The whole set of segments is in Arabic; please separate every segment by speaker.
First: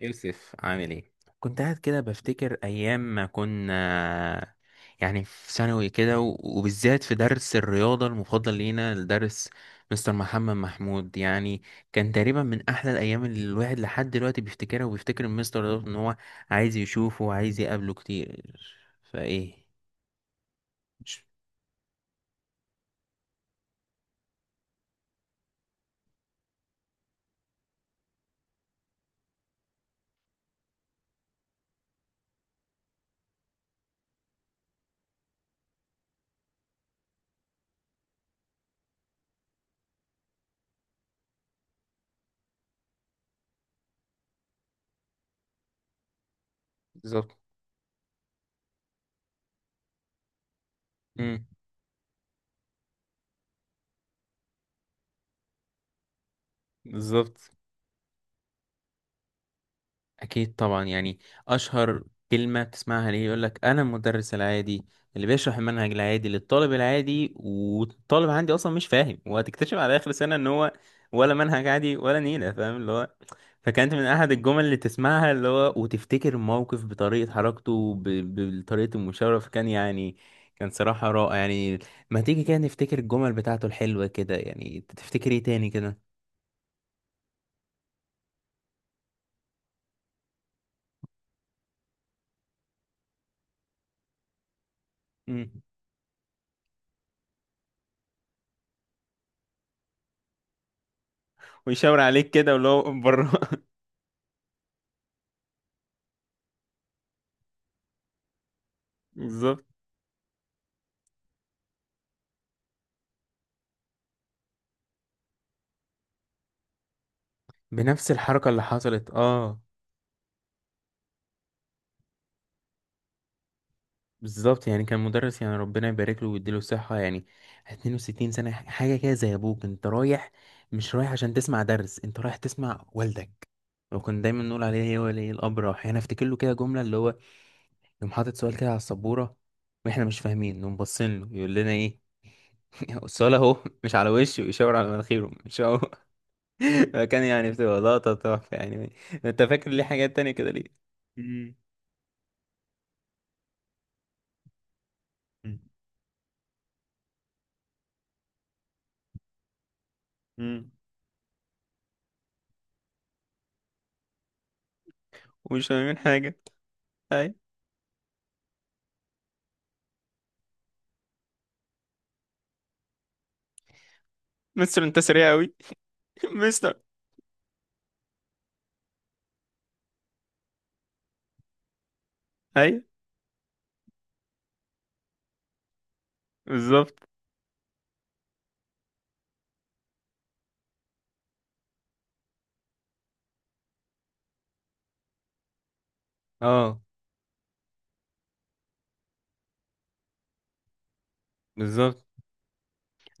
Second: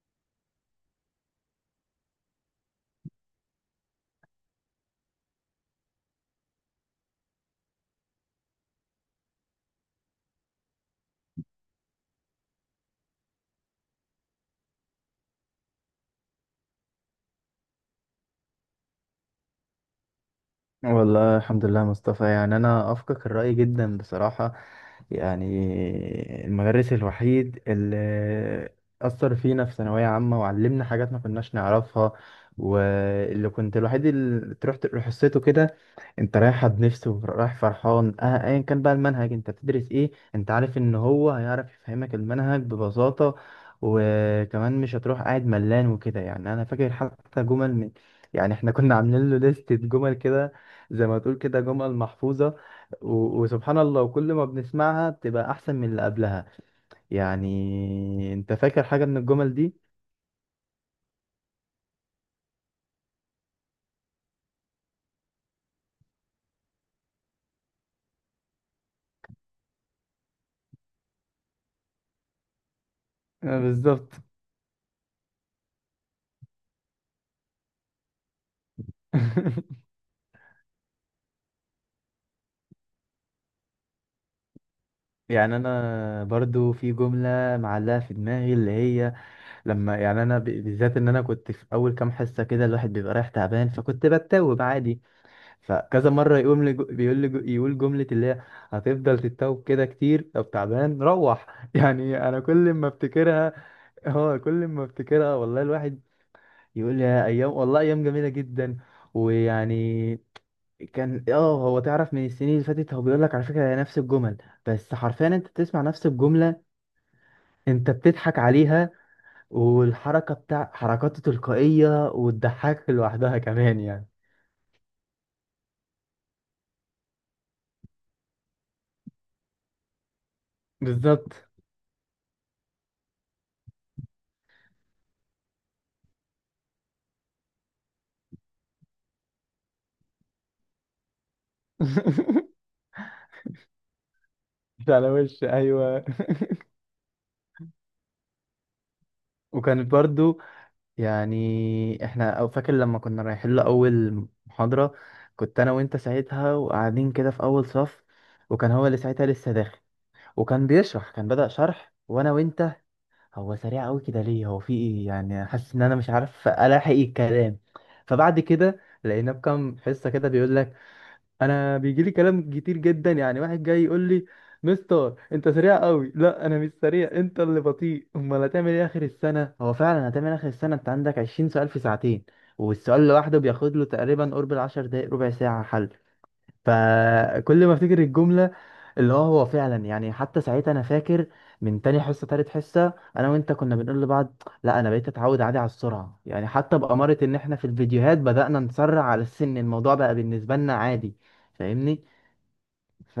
Speaker 1: يوسف عامل ايه؟ كنت قاعد كده بفتكر ايام ما كنا يعني في ثانوي كده وبالذات في درس الرياضة المفضل لينا الدرس، مستر محمد محمود يعني. كان تقريبا من احلى الايام اللي الواحد لحد دلوقتي بيفتكرها وبيفتكر المستر ده، ان هو عايز يشوفه وعايز يقابله كتير. فايه؟ مش-
Speaker 2: والله الحمد لله يا مصطفى، يعني انا اوافقك الرأي جدا بصراحة. يعني المدرس الوحيد اللي اثر فينا في ثانوية عامة وعلمنا حاجات ما كناش نعرفها، واللي كنت الوحيد اللي تروح حصته كده. انت رايح بنفسه ورايح فرحان، اه ايا كان بقى المنهج انت بتدرس ايه، انت عارف ان هو هيعرف يفهمك المنهج ببساطة. وكمان مش هتروح قاعد ملان وكده. يعني انا فاكر
Speaker 1: بالظبط.
Speaker 2: حتى جمل من يعني احنا كنا عاملين له لستة جمل كده، زي ما تقول
Speaker 1: امم
Speaker 2: كده جمل محفوظة. و... وسبحان الله، وكل ما بنسمعها بتبقى احسن من اللي قبلها.
Speaker 1: بالظبط.
Speaker 2: يعني انت فاكر حاجة من الجمل دي؟
Speaker 1: أكيد طبعا يعني. أشهر كلمة بتسمعها ليه يقولك أنا المدرس العادي اللي بيشرح المنهج العادي للطالب العادي، والطالب عندي أصلا مش فاهم، وهتكتشف على آخر سنة إن هو ولا منهج عادي ولا نيلة فاهم اللي هو.
Speaker 2: آه،
Speaker 1: فكانت من
Speaker 2: بالظبط.
Speaker 1: أحد الجمل اللي تسمعها اللي هو، وتفتكر الموقف بطريقة حركته بطريقة المشاورة. فكان يعني، كان صراحة رائع يعني. ما تيجي كده نفتكر الجمل بتاعته الحلوة كده، يعني تفتكر إيه
Speaker 2: يعني
Speaker 1: تاني كده؟
Speaker 2: انا برضو في جملة معلقة في دماغي، اللي هي لما يعني بالذات ان انا كنت في اول كام حصه كده الواحد بيبقى رايح تعبان، فكنت بتوب عادي.
Speaker 1: مم.
Speaker 2: فكذا مره يقوم لي جو- بيقول لي جو- يقول جمله اللي هي هتفضل تتوب كده كتير، طب تعبان روح.
Speaker 1: ويشاور
Speaker 2: يعني
Speaker 1: عليك
Speaker 2: انا
Speaker 1: كده
Speaker 2: كل ما
Speaker 1: ولو بره.
Speaker 2: افتكرها، اه كل ما افتكرها والله الواحد يقول لي يا ايام، والله ايام جميله جدا.
Speaker 1: بالظبط.
Speaker 2: ويعني كان، اه هو تعرف من السنين اللي فاتت هو بيقول لك على فكره هي نفس الجمل، بس حرفيا انت بتسمع نفس الجمله، انت
Speaker 1: بنفس
Speaker 2: بتضحك
Speaker 1: الحركة اللي
Speaker 2: عليها.
Speaker 1: حصلت اه.
Speaker 2: والحركة بتاع حركاته تلقائية وتضحكك لوحدها كمان يعني.
Speaker 1: بالظبط يعني، كان مدرس يعني ربنا يبارك له ويديله الصحة يعني. 62 سنة حاجة كده، زي أبوك أنت رايح. مش رايح
Speaker 2: بالظبط.
Speaker 1: عشان تسمع درس، أنت رايح تسمع والدك. وكنا دايما نقول عليه هو ولي الأمر راح. يعني أفتكر له كده جملة اللي هو، يقوم حاطط سؤال كده على السبورة، وإحنا مش فاهمين، نقوم باصين له يقول لنا إيه؟ السؤال أهو، مش على وشه، ويشاور على
Speaker 2: مش على
Speaker 1: مناخيره،
Speaker 2: وش،
Speaker 1: مش أهو.
Speaker 2: ايوه.
Speaker 1: فكان يعني بتبقى لقطة تحفة يعني. أنت فاكر ليه
Speaker 2: وكانت
Speaker 1: حاجات تانية
Speaker 2: برضو،
Speaker 1: كده ليه؟ مم.
Speaker 2: يعني احنا او فاكر لما كنا رايحين له اول محاضرة، كنت انا وانت ساعتها وقاعدين كده في اول صف، وكان هو اللي ساعتها لسه داخل، وكان
Speaker 1: مم.
Speaker 2: بيشرح كان بدأ شرح. وانا وانت، هو سريع قوي كده ليه؟ هو في ايه؟ يعني
Speaker 1: ومش
Speaker 2: حاسس ان انا
Speaker 1: فاهمين
Speaker 2: مش
Speaker 1: حاجة.
Speaker 2: عارف الاحق
Speaker 1: اي.
Speaker 2: الكلام. فبعد كده لقيناه بكام حصة كده بيقول لك، انا بيجي لي كلام كتير جدا، يعني واحد جاي يقول لي
Speaker 1: مستر انت
Speaker 2: مستر
Speaker 1: سريع
Speaker 2: انت
Speaker 1: قوي.
Speaker 2: سريع قوي، لا انا مش
Speaker 1: مستر.
Speaker 2: سريع انت اللي بطيء، امال هتعمل ايه اخر السنه؟ هو فعلا هتعمل اخر السنه انت عندك 20 سؤال في ساعتين،
Speaker 1: اي.
Speaker 2: والسؤال لوحده بياخد له تقريبا قرب العشر دقايق ربع ساعه حل.
Speaker 1: بالظبط.
Speaker 2: فكل ما افتكر الجمله اللي هو، هو فعلا يعني حتى ساعتها انا فاكر من تاني حصه تالت حصه انا وانت كنا بنقول لبعض، لا انا بقيت اتعود عادي على السرعه. يعني حتى
Speaker 1: اه.
Speaker 2: بأمارة ان احنا في الفيديوهات بدأنا نسرع على السن، الموضوع بقى بالنسبه لنا عادي،
Speaker 1: بالظبط.
Speaker 2: فاهمني؟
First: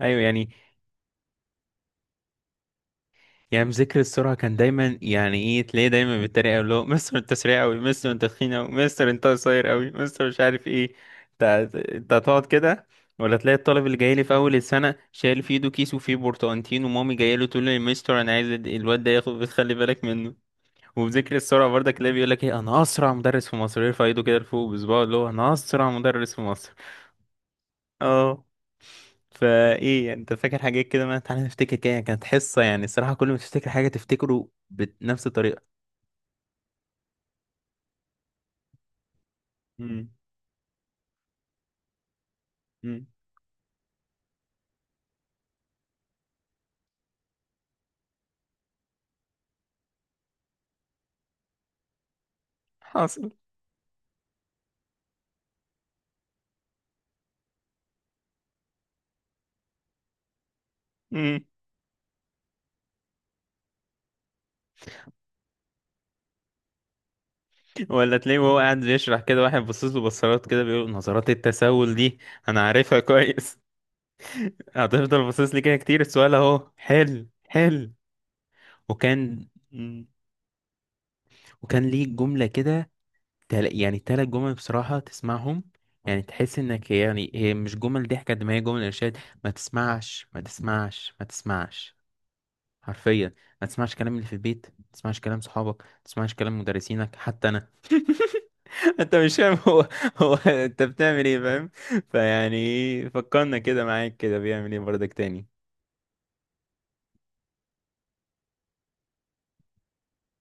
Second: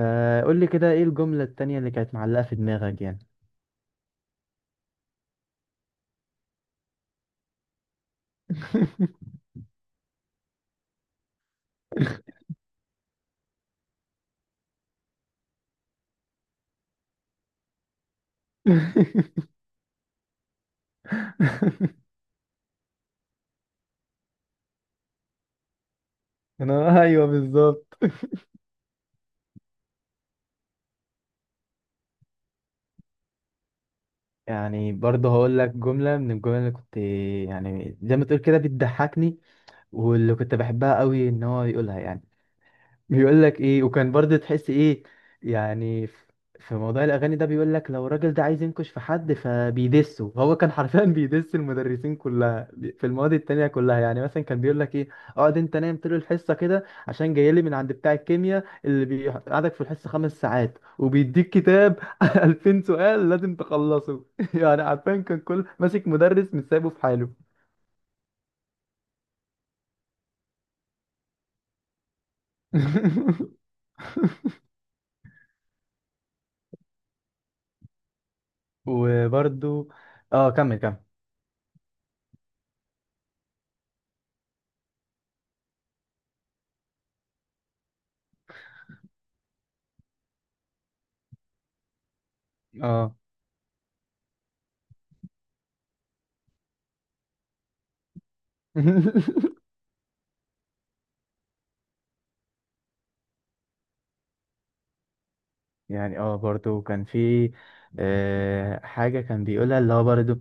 Speaker 1: ايوه يعني،
Speaker 2: لي كده ايه الجمله التانيه اللي كانت معلقه في دماغك يعني.
Speaker 1: يعني مذاكر السرعة كان دايما يعني ايه، تلاقيه دايما بالطريقة اللي هو: مستر انت سريع قوي، مستر انت تخين قوي، مستر انت قصير قوي، مستر مش عارف ايه. انت، انت هتقعد كده؟ ولا تلاقي الطالب اللي جاي لي في اول السنة شايل في ايده كيس وفيه برتقانتين، ومامي جايه له تقول لي: يا مستر انا عايز الواد ده ياخد، خلي بالك منه. وبذكر السرعة برضك اللي بيقول لك ايه: انا اسرع مدرس في مصر، يرفع ايده كده لفوق بصباعه اللي هو انا اسرع مدرس في مصر.
Speaker 2: انا ايوه بالظبط.
Speaker 1: اه. فايه يعني، انت فاكر حاجات كده؟ ما تعالى نفتكر كده، يعني كانت حصة يعني الصراحة كل ما تفتكر حاجة تفتكره
Speaker 2: يعني
Speaker 1: بنفس
Speaker 2: برضه هقول
Speaker 1: الطريقة.
Speaker 2: لك جمله من الجمل اللي كنت، يعني زي ما تقول كده بتضحكني،
Speaker 1: امم
Speaker 2: واللي كنت بحبها قوي ان هو يقولها يعني.
Speaker 1: امم
Speaker 2: بيقول لك ايه، وكان برضه تحس ايه يعني. في موضوع الاغاني ده بيقول لك، لو الراجل ده عايز ينكش في حد فبيدسه. هو كان حرفيا بيدس المدرسين كلها في
Speaker 1: حاصل.
Speaker 2: المواد التانية كلها. يعني مثلا كان بيقول لك ايه، اقعد انت نايم طول الحصه كده عشان جاي لي من عند بتاع الكيمياء اللي بيقعدك في الحصه خمس ساعات
Speaker 1: امم
Speaker 2: وبيديك كتاب 2000 سؤال لازم تخلصه. يعني عارفين كان كل ماسك مدرس مش سايبه في حاله.
Speaker 1: ولا تلاقيه وهو قاعد بيشرح كده، واحد باصص له بصات كده، بيقول: نظرات التساؤل دي انا عارفها كويس. هتفضل باصص لي كده كتير، السؤال اهو حل حل. وكان
Speaker 2: وبرضو،
Speaker 1: مم.
Speaker 2: اه كمل كمل.
Speaker 1: وكان ليه جملة كده، يعني تلات جمل بصراحة تسمعهم، يعني تحس انك يعني هي مش جمل ضحك قد ما هي جمل ارشاد: ما تسمعش ما تسمعش ما تسمعش.
Speaker 2: اه.
Speaker 1: حرفيا، ما تسمعش كلام اللي في البيت، ما تسمعش كلام صحابك، ما تسمعش كلام مدرسينك، حتى انا. انت مش فاهم، هو هو انت بتعمل ايه فاهم. فيعني فكرنا كده، معاك كده بيعمل ايه برضك تاني؟
Speaker 2: يعني اه برضو كان في، آه حاجة كان بيقولها اللي هو برضو،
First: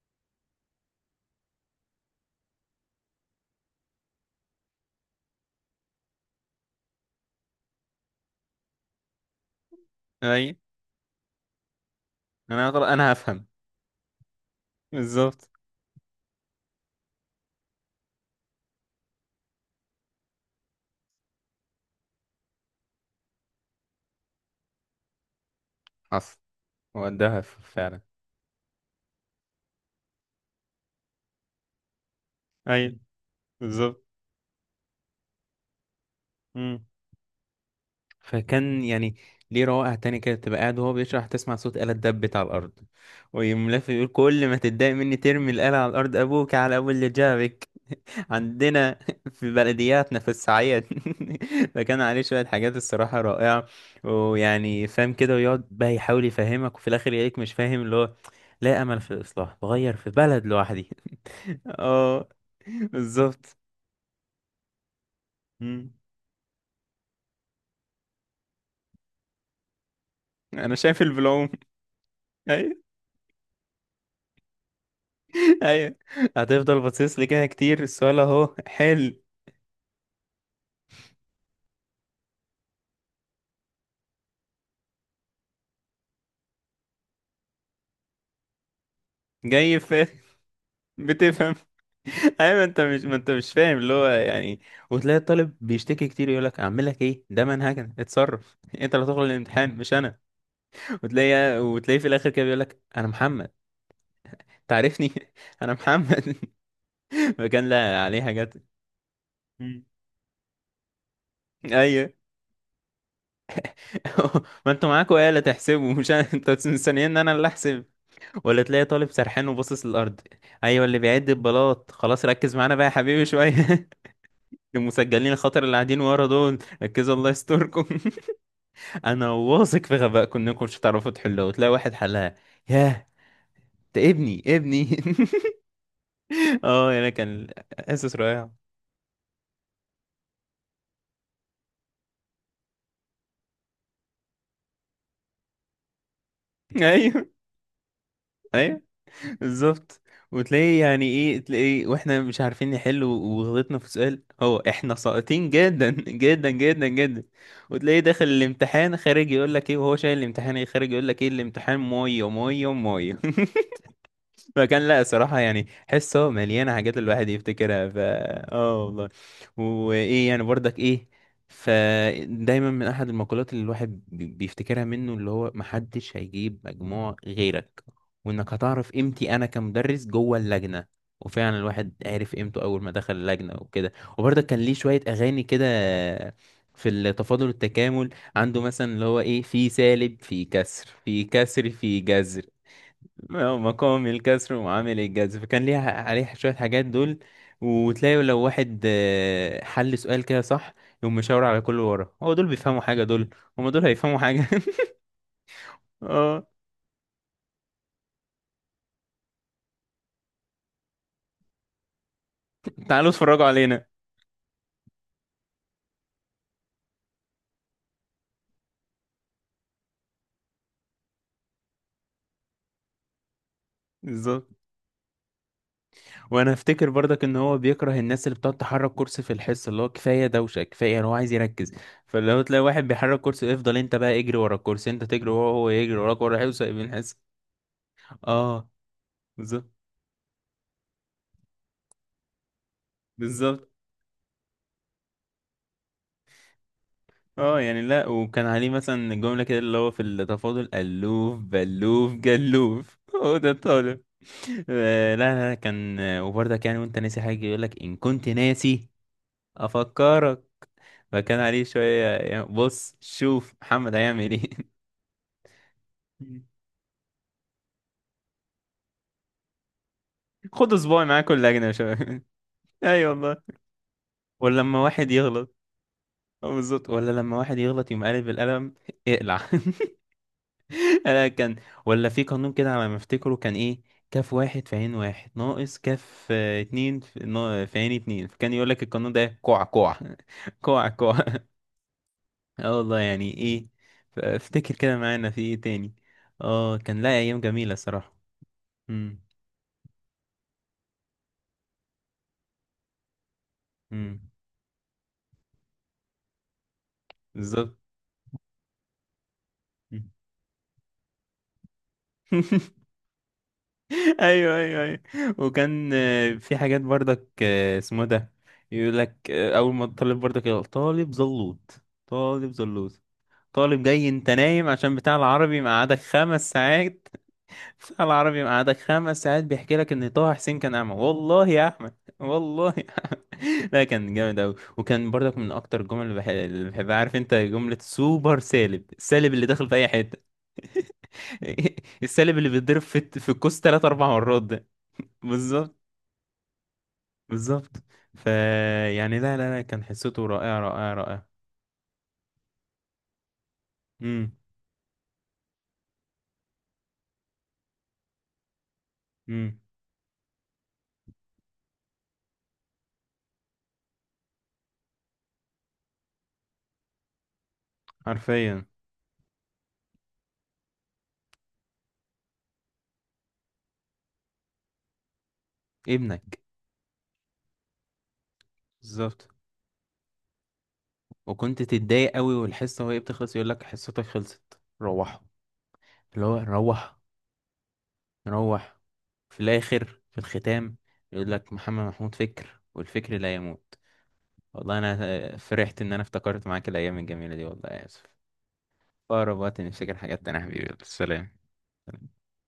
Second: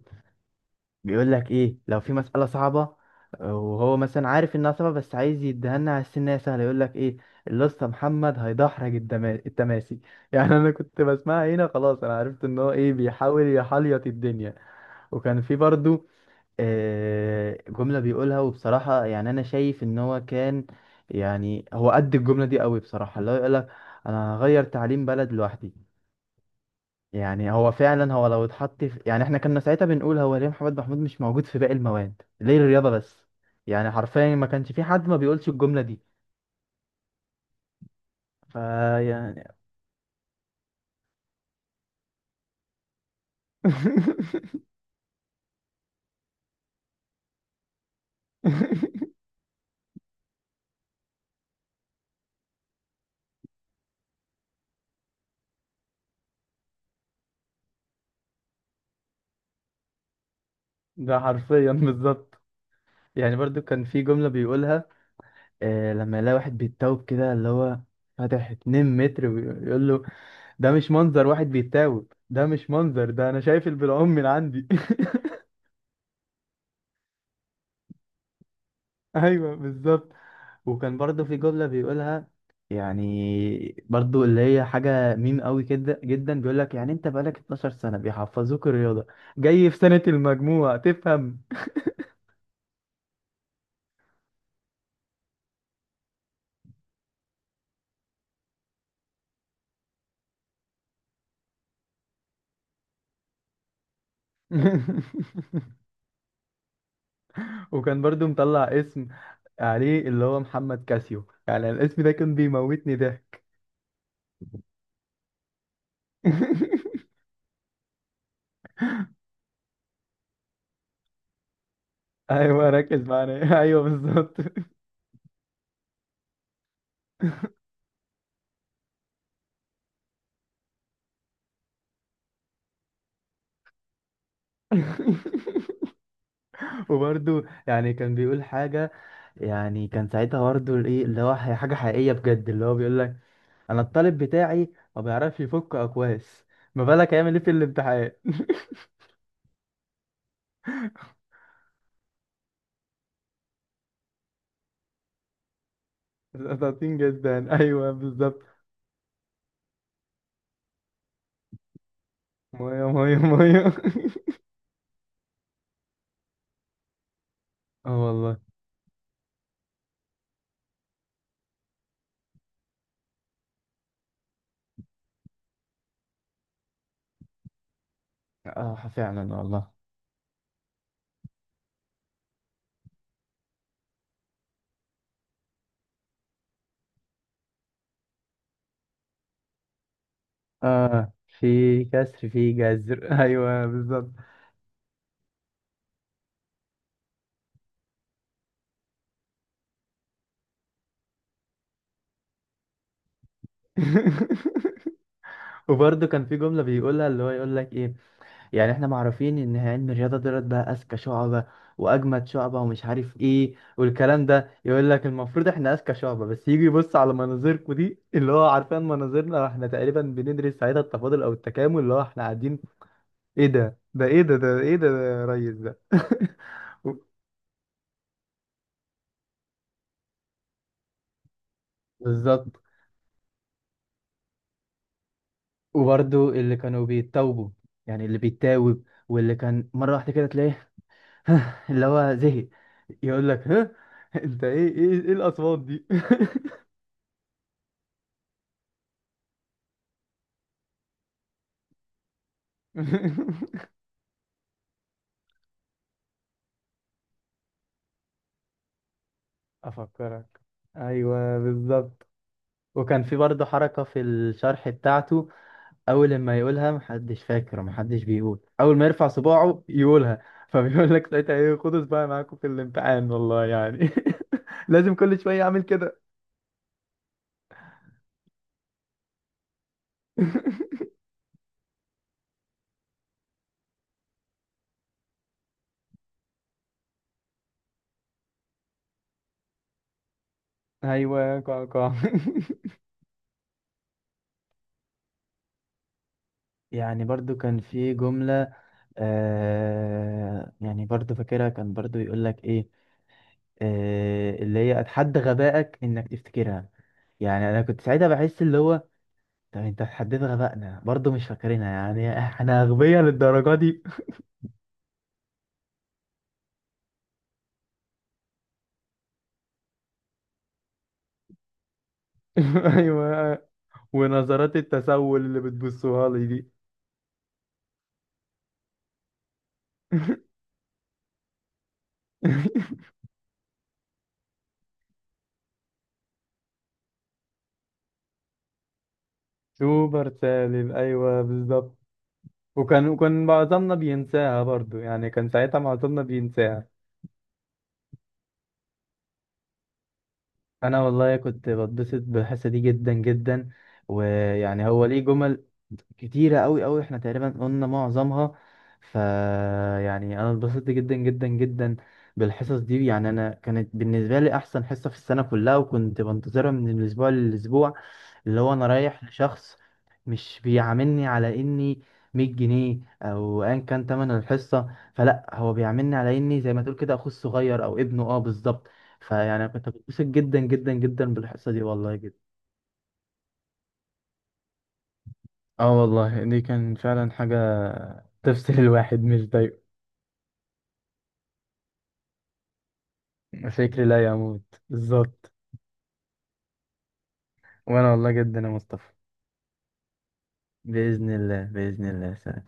Speaker 2: بيقول لك ايه لو في مسألة صعبة، آه، وهو مثلا عارف انها صعبة بس عايز يديها لنا على السن إنها سهلة، يقول لك ايه الاسطى محمد هيدحرج التماسي.
Speaker 1: اي.
Speaker 2: يعني انا كنت بسمعها هنا خلاص، انا عرفت ان
Speaker 1: انا
Speaker 2: هو ايه
Speaker 1: انا
Speaker 2: بيحاول
Speaker 1: هفهم.
Speaker 2: يحليط الدنيا. وكان
Speaker 1: بالظبط.
Speaker 2: في برضو، آه، جملة بيقولها وبصراحة يعني أنا شايف إن هو كان، يعني هو قد الجملة دي قوي بصراحة، اللي هو يقولك أنا هغير تعليم بلد لوحدي.
Speaker 1: حصل. هو ده
Speaker 2: يعني هو
Speaker 1: فعلا.
Speaker 2: فعلا، هو لو اتحط في، يعني احنا كنا ساعتها بنقول هو ليه محمد محمود مش موجود في باقي المواد، ليه الرياضة
Speaker 1: اي.
Speaker 2: بس؟ يعني
Speaker 1: بالظبط.
Speaker 2: حرفيا ما كانش في حد ما بيقولش الجملة دي.
Speaker 1: فكان يعني
Speaker 2: فيعني،
Speaker 1: ليه روائع تانية كده، تبقى قاعد وهو بيشرح تسمع صوت آلة دبت على الأرض، ويقوم لافف يقول: كل ما تتضايق مني ترمي الآلة على الأرض، أبوك على أبو اللي جابك. عندنا في بلدياتنا في الصعيد. فكان عليه شوية حاجات الصراحة رائعة. ويعني فاهم كده ويقعد بقى يحاول يفهمك، وفي الآخر يلاقيك مش فاهم اللي هو: لا أمل في الإصلاح، بغير في بلد لوحدي.
Speaker 2: ده حرفيا
Speaker 1: اه
Speaker 2: بالظبط. يعني
Speaker 1: بالظبط.
Speaker 2: برضو كان في جملة بيقولها
Speaker 1: مم.
Speaker 2: آه لما يلاقي واحد بيتوب كده اللي هو فاتح 2 متر، ويقول له ده
Speaker 1: أنا
Speaker 2: مش
Speaker 1: شايف
Speaker 2: منظر واحد
Speaker 1: البلوم.
Speaker 2: بيتاوب، ده مش منظر، ده انا شايف البلعوم من عندي.
Speaker 1: ايوه. هتفضل باصص لي كده كتير، السؤال اهو حلو.
Speaker 2: ايوه بالظبط. وكان برضو في جملة بيقولها، يعني برضو اللي هي حاجة ميم قوي كده جدا، بيقول لك يعني انت بقالك 12 سنة بيحفظوك الرياضة، جاي في
Speaker 1: جاي
Speaker 2: سنة
Speaker 1: فاهم.
Speaker 2: المجموع تفهم.
Speaker 1: بتفهم. ايوه انت مش، ما انت مش فاهم اللي هو يعني. وتلاقي الطالب بيشتكي كتير، يقول لك: اعمل لك ايه، ده منهجنا، اتصرف، انت اللي هتخرج الامتحان مش انا. وتلاقي، وتلاقيه في الاخر كده بيقول لك: انا محمد تعرفني. انا محمد. فكان
Speaker 2: وكان
Speaker 1: لا عليه
Speaker 2: برضو
Speaker 1: حاجات.
Speaker 2: مطلع اسم
Speaker 1: مم.
Speaker 2: عليه اللي هو محمد كاسيو، يعني الاسم ده
Speaker 1: ايوه.
Speaker 2: كان بيموتني ضحك.
Speaker 1: ما انتوا معاكوا آلة تحسبوا مش انا، انتوا مستنيين ان انا اللي احسب. ولا تلاقي طالب سرحان وباصص للأرض، أيوة اللي بيعد البلاط، خلاص ركز
Speaker 2: ايوه
Speaker 1: معانا بقى يا
Speaker 2: ركز
Speaker 1: حبيبي
Speaker 2: معايا. ايوه
Speaker 1: شوية.
Speaker 2: بالظبط.
Speaker 1: المسجلين الخطر اللي قاعدين ورا دول، ركزوا الله يستركم. أنا واثق في غبائكم إنكم مش هتعرفوا تحلوها، وتلاقي واحد حلها. ياه، ده ابني ابني. اه انا
Speaker 2: وبرده
Speaker 1: كان،
Speaker 2: يعني
Speaker 1: اسس
Speaker 2: كان بيقول
Speaker 1: رائع.
Speaker 2: حاجة، يعني كان ساعتها برضه ايه اللي هو حاجة حقيقية بجد، اللي هو بيقول لك انا الطالب بتاعي ما بيعرفش يفك اكواس، ما بالك
Speaker 1: ايوه
Speaker 2: هيعمل ايه في الامتحان.
Speaker 1: ايوه بالظبط. وتلاقيه يعني ايه، تلاقيه واحنا مش عارفين نحل وغلطنا في سؤال، هو احنا ساقطين جدا جدا جدا
Speaker 2: ساطين
Speaker 1: جدا.
Speaker 2: جدا، ايوه
Speaker 1: وتلاقيه داخل
Speaker 2: بالظبط.
Speaker 1: الامتحان خارج، يقول لك ايه وهو شايل الامتحان، ايه خارج يقول لك ايه؟ الامتحان ميه ميه
Speaker 2: ميه ميه
Speaker 1: ميه.
Speaker 2: ميه.
Speaker 1: فكان لا صراحة يعني حصة مليانة حاجات الواحد يفتكرها، ف،
Speaker 2: اه والله.
Speaker 1: اه والله. وايه يعني برضك ايه. فدايما من احد المقولات اللي الواحد بيفتكرها منه اللي هو: محدش هيجيب مجموع غيرك، وانك
Speaker 2: اه
Speaker 1: هتعرف
Speaker 2: فعلا
Speaker 1: قيمتي انا
Speaker 2: والله.
Speaker 1: كمدرس جوه اللجنة. وفعلا الواحد عرف قيمته اول ما دخل اللجنة وكده. وبرضك كان ليه شوية اغاني كده في التفاضل والتكامل، عنده مثلا اللي هو ايه: في سالب، في كسر،
Speaker 2: اه
Speaker 1: في كسر،
Speaker 2: في
Speaker 1: في
Speaker 2: كسر
Speaker 1: جذر.
Speaker 2: في جذر. ايوه
Speaker 1: مقام
Speaker 2: بالظبط.
Speaker 1: الكسر ومعامل الجذر، فكان ليها عليه شوية حاجات دول. وتلاقي لو واحد حل سؤال كده صح، يقوم مشاور على كل ورا: هو دول بيفهموا حاجة، دول هما دول هيفهموا حاجة.
Speaker 2: وبرضه كان في
Speaker 1: اه
Speaker 2: جملة بيقولها اللي هو يقول لك ايه، يعني احنا معروفين ان علم الرياضه دولت بقى اذكى شعبه واجمد شعبه ومش
Speaker 1: تعالوا
Speaker 2: عارف
Speaker 1: اتفرجوا
Speaker 2: ايه
Speaker 1: علينا.
Speaker 2: والكلام ده، يقول لك المفروض احنا اذكى شعبه بس يجي يبص على مناظركم دي اللي هو، عارفين مناظرنا احنا تقريبا بندرس ساعتها التفاضل او التكامل اللي هو احنا قاعدين ايه ده، ده ايه ده،
Speaker 1: بالظبط.
Speaker 2: ده ايه ده, ده يا ريس ده.
Speaker 1: وانا افتكر برضك ان هو بيكره الناس اللي بتقعد تحرك كرسي في الحصة، اللي هو كفاية دوشة، كفاية هو عايز يركز. فلو
Speaker 2: بالظبط.
Speaker 1: تلاقي واحد بيحرك كرسي: افضل انت بقى اجري ورا الكرسي، انت تجري ورا، هو يجري وراك،
Speaker 2: وبرده
Speaker 1: ورا
Speaker 2: اللي
Speaker 1: الحصة، يبقى
Speaker 2: كانوا
Speaker 1: الحصة.
Speaker 2: بيتوبوا، يعني اللي
Speaker 1: اه
Speaker 2: بيتاوب، واللي كان
Speaker 1: بالظبط.
Speaker 2: مره واحده كده تلاقيه اللي هو زهق، يقول لك
Speaker 1: بالظبط.
Speaker 2: ها انت ايه ايه ايه الاصوات دي.
Speaker 1: اه يعني لا، وكان عليه مثلا جملة كده اللي هو في التفاضل: ألوف بلوف جلوف، هو ده الطالب. لا لا لا، كان وبرضك يعني وانت ناسي حاجة يقولك إن كنت ناسي،
Speaker 2: افكرك،
Speaker 1: أفكرك.
Speaker 2: ايوه
Speaker 1: فكان عليه شوية،
Speaker 2: بالظبط.
Speaker 1: يعني بص
Speaker 2: وكان في برضه
Speaker 1: شوف
Speaker 2: حركه
Speaker 1: محمد
Speaker 2: في
Speaker 1: هيعمل ايه.
Speaker 2: الشرح بتاعته، اول ما يقولها محدش فاكر ومحدش بيقول، اول ما يرفع صباعه يقولها.
Speaker 1: خد
Speaker 2: فبيقول
Speaker 1: صباعي
Speaker 2: لك
Speaker 1: معاه
Speaker 2: ساعتها
Speaker 1: كل
Speaker 2: ايه،
Speaker 1: لجنة يا
Speaker 2: خدوا صباعي
Speaker 1: شباب.
Speaker 2: معاكم في
Speaker 1: اي
Speaker 2: الامتحان
Speaker 1: والله.
Speaker 2: والله يعني.
Speaker 1: ولما
Speaker 2: لازم
Speaker 1: واحد
Speaker 2: كل شويه
Speaker 1: يغلط،
Speaker 2: اعمل كده.
Speaker 1: اه بالظبط. ولا لما واحد يغلط يقوم قالب بالقلم: اقلع. انا كان، ولا في قانون كده على ما افتكره كان ايه: كاف واحد في عين واحد ناقص كاف اتنين في في عين اتنين، فكان يقول لك القانون ده: كوع كوع. كوع كوع.
Speaker 2: ايوه كوع كوع.
Speaker 1: اه والله يعني ايه. افتكر كده معانا في ايه تاني. اه كان
Speaker 2: يعني
Speaker 1: لا
Speaker 2: برضو
Speaker 1: ايام
Speaker 2: كان
Speaker 1: جميلة
Speaker 2: في
Speaker 1: الصراحة.
Speaker 2: جمله
Speaker 1: امم
Speaker 2: آه، يعني برضو فاكرها، كان برضو يقول لك ايه
Speaker 1: امم
Speaker 2: آه، اللي هي اتحدى غبائك انك تفتكرها. يعني انا
Speaker 1: بالظبط.
Speaker 2: كنت ساعتها بحس اللي هو، طب انت
Speaker 1: مم.
Speaker 2: اتحديت غبائنا برضه مش فاكرينها، يعني احنا اغبياء للدرجه دي؟
Speaker 1: ايوه ايوه ايوه. وكان في حاجات برضك اسمه ده، يقول لك اول ما الطالب برضك يقول: طالب زلوط، طالب زلوط،
Speaker 2: ايوه.
Speaker 1: طالب جاي انت
Speaker 2: ونظرات
Speaker 1: نايم عشان بتاع
Speaker 2: التسول اللي
Speaker 1: العربي مقعدك
Speaker 2: بتبصوها لي
Speaker 1: خمس
Speaker 2: دي.
Speaker 1: ساعات بتاع العربي مقعدك خمس ساعات، بيحكي لك ان طه حسين كان اعمى والله يا احمد. والله يا احمد. لا كان جامد اوي. وكان برضك من اكتر الجمل اللي اللي بحبها، عارف انت جملة سوبر سالب، السالب اللي داخل في اي
Speaker 2: سوبر
Speaker 1: حتة.
Speaker 2: سالم ايوه بالظبط.
Speaker 1: السالب اللي بيتضرب
Speaker 2: وكان
Speaker 1: في
Speaker 2: وكان
Speaker 1: في الكوس
Speaker 2: معظمنا
Speaker 1: تلات اربع مرات
Speaker 2: بينساها
Speaker 1: ده.
Speaker 2: برضو، يعني كان ساعتها
Speaker 1: بالظبط.
Speaker 2: معظمنا بينساها.
Speaker 1: بالظبط. ف، يعني لا لا لا كان حصته رائعة
Speaker 2: انا
Speaker 1: رائعة
Speaker 2: والله
Speaker 1: رائعة.
Speaker 2: كنت بتبسط بالحصه دي جدا جدا.
Speaker 1: امم
Speaker 2: ويعني هو ليه جمل كتيرة أوي أوي، احنا تقريبا قلنا معظمها. ف
Speaker 1: امم
Speaker 2: يعني أنا اتبسطت جدا جدا جدا بالحصص دي. يعني أنا كانت بالنسبة لي أحسن حصة في السنة كلها، وكنت بنتظرها من الأسبوع للأسبوع. اللي هو
Speaker 1: حرفيا.
Speaker 2: أنا رايح لشخص مش بيعاملني على إني 100 جنيه أو أيا كان تمن الحصة، فلا هو بيعاملني على
Speaker 1: ابنك.
Speaker 2: إني زي ما تقول كده أخوه الصغير أو ابنه، أه بالظبط.
Speaker 1: بالظبط.
Speaker 2: فيعني كنت بتبسط جدا جدا جدا بالحصة
Speaker 1: وكنت
Speaker 2: دي والله
Speaker 1: تتضايق
Speaker 2: جدا.
Speaker 1: قوي والحصة وهي بتخلص، يقول لك: حصتك خلصت روحوا.
Speaker 2: اه والله
Speaker 1: اللي هو
Speaker 2: دي كان
Speaker 1: نروح.
Speaker 2: فعلا حاجة تفصل.
Speaker 1: نروح.
Speaker 2: الواحد مش
Speaker 1: في
Speaker 2: ضايقه.
Speaker 1: الآخر في الختام يقول لك: محمد محمود فكر، والفكر لا يموت.
Speaker 2: فكري لا يموت
Speaker 1: والله أنا
Speaker 2: بالظبط.
Speaker 1: فرحت إن أنا افتكرت معاك الأيام الجميلة دي، والله يا
Speaker 2: وانا
Speaker 1: يوسف، في
Speaker 2: والله جدا يا مصطفى.
Speaker 1: أقرب وقت نفتكر حاجات تانية يا حبيبي،
Speaker 2: بإذن
Speaker 1: سلام.
Speaker 2: الله بإذن الله سلام.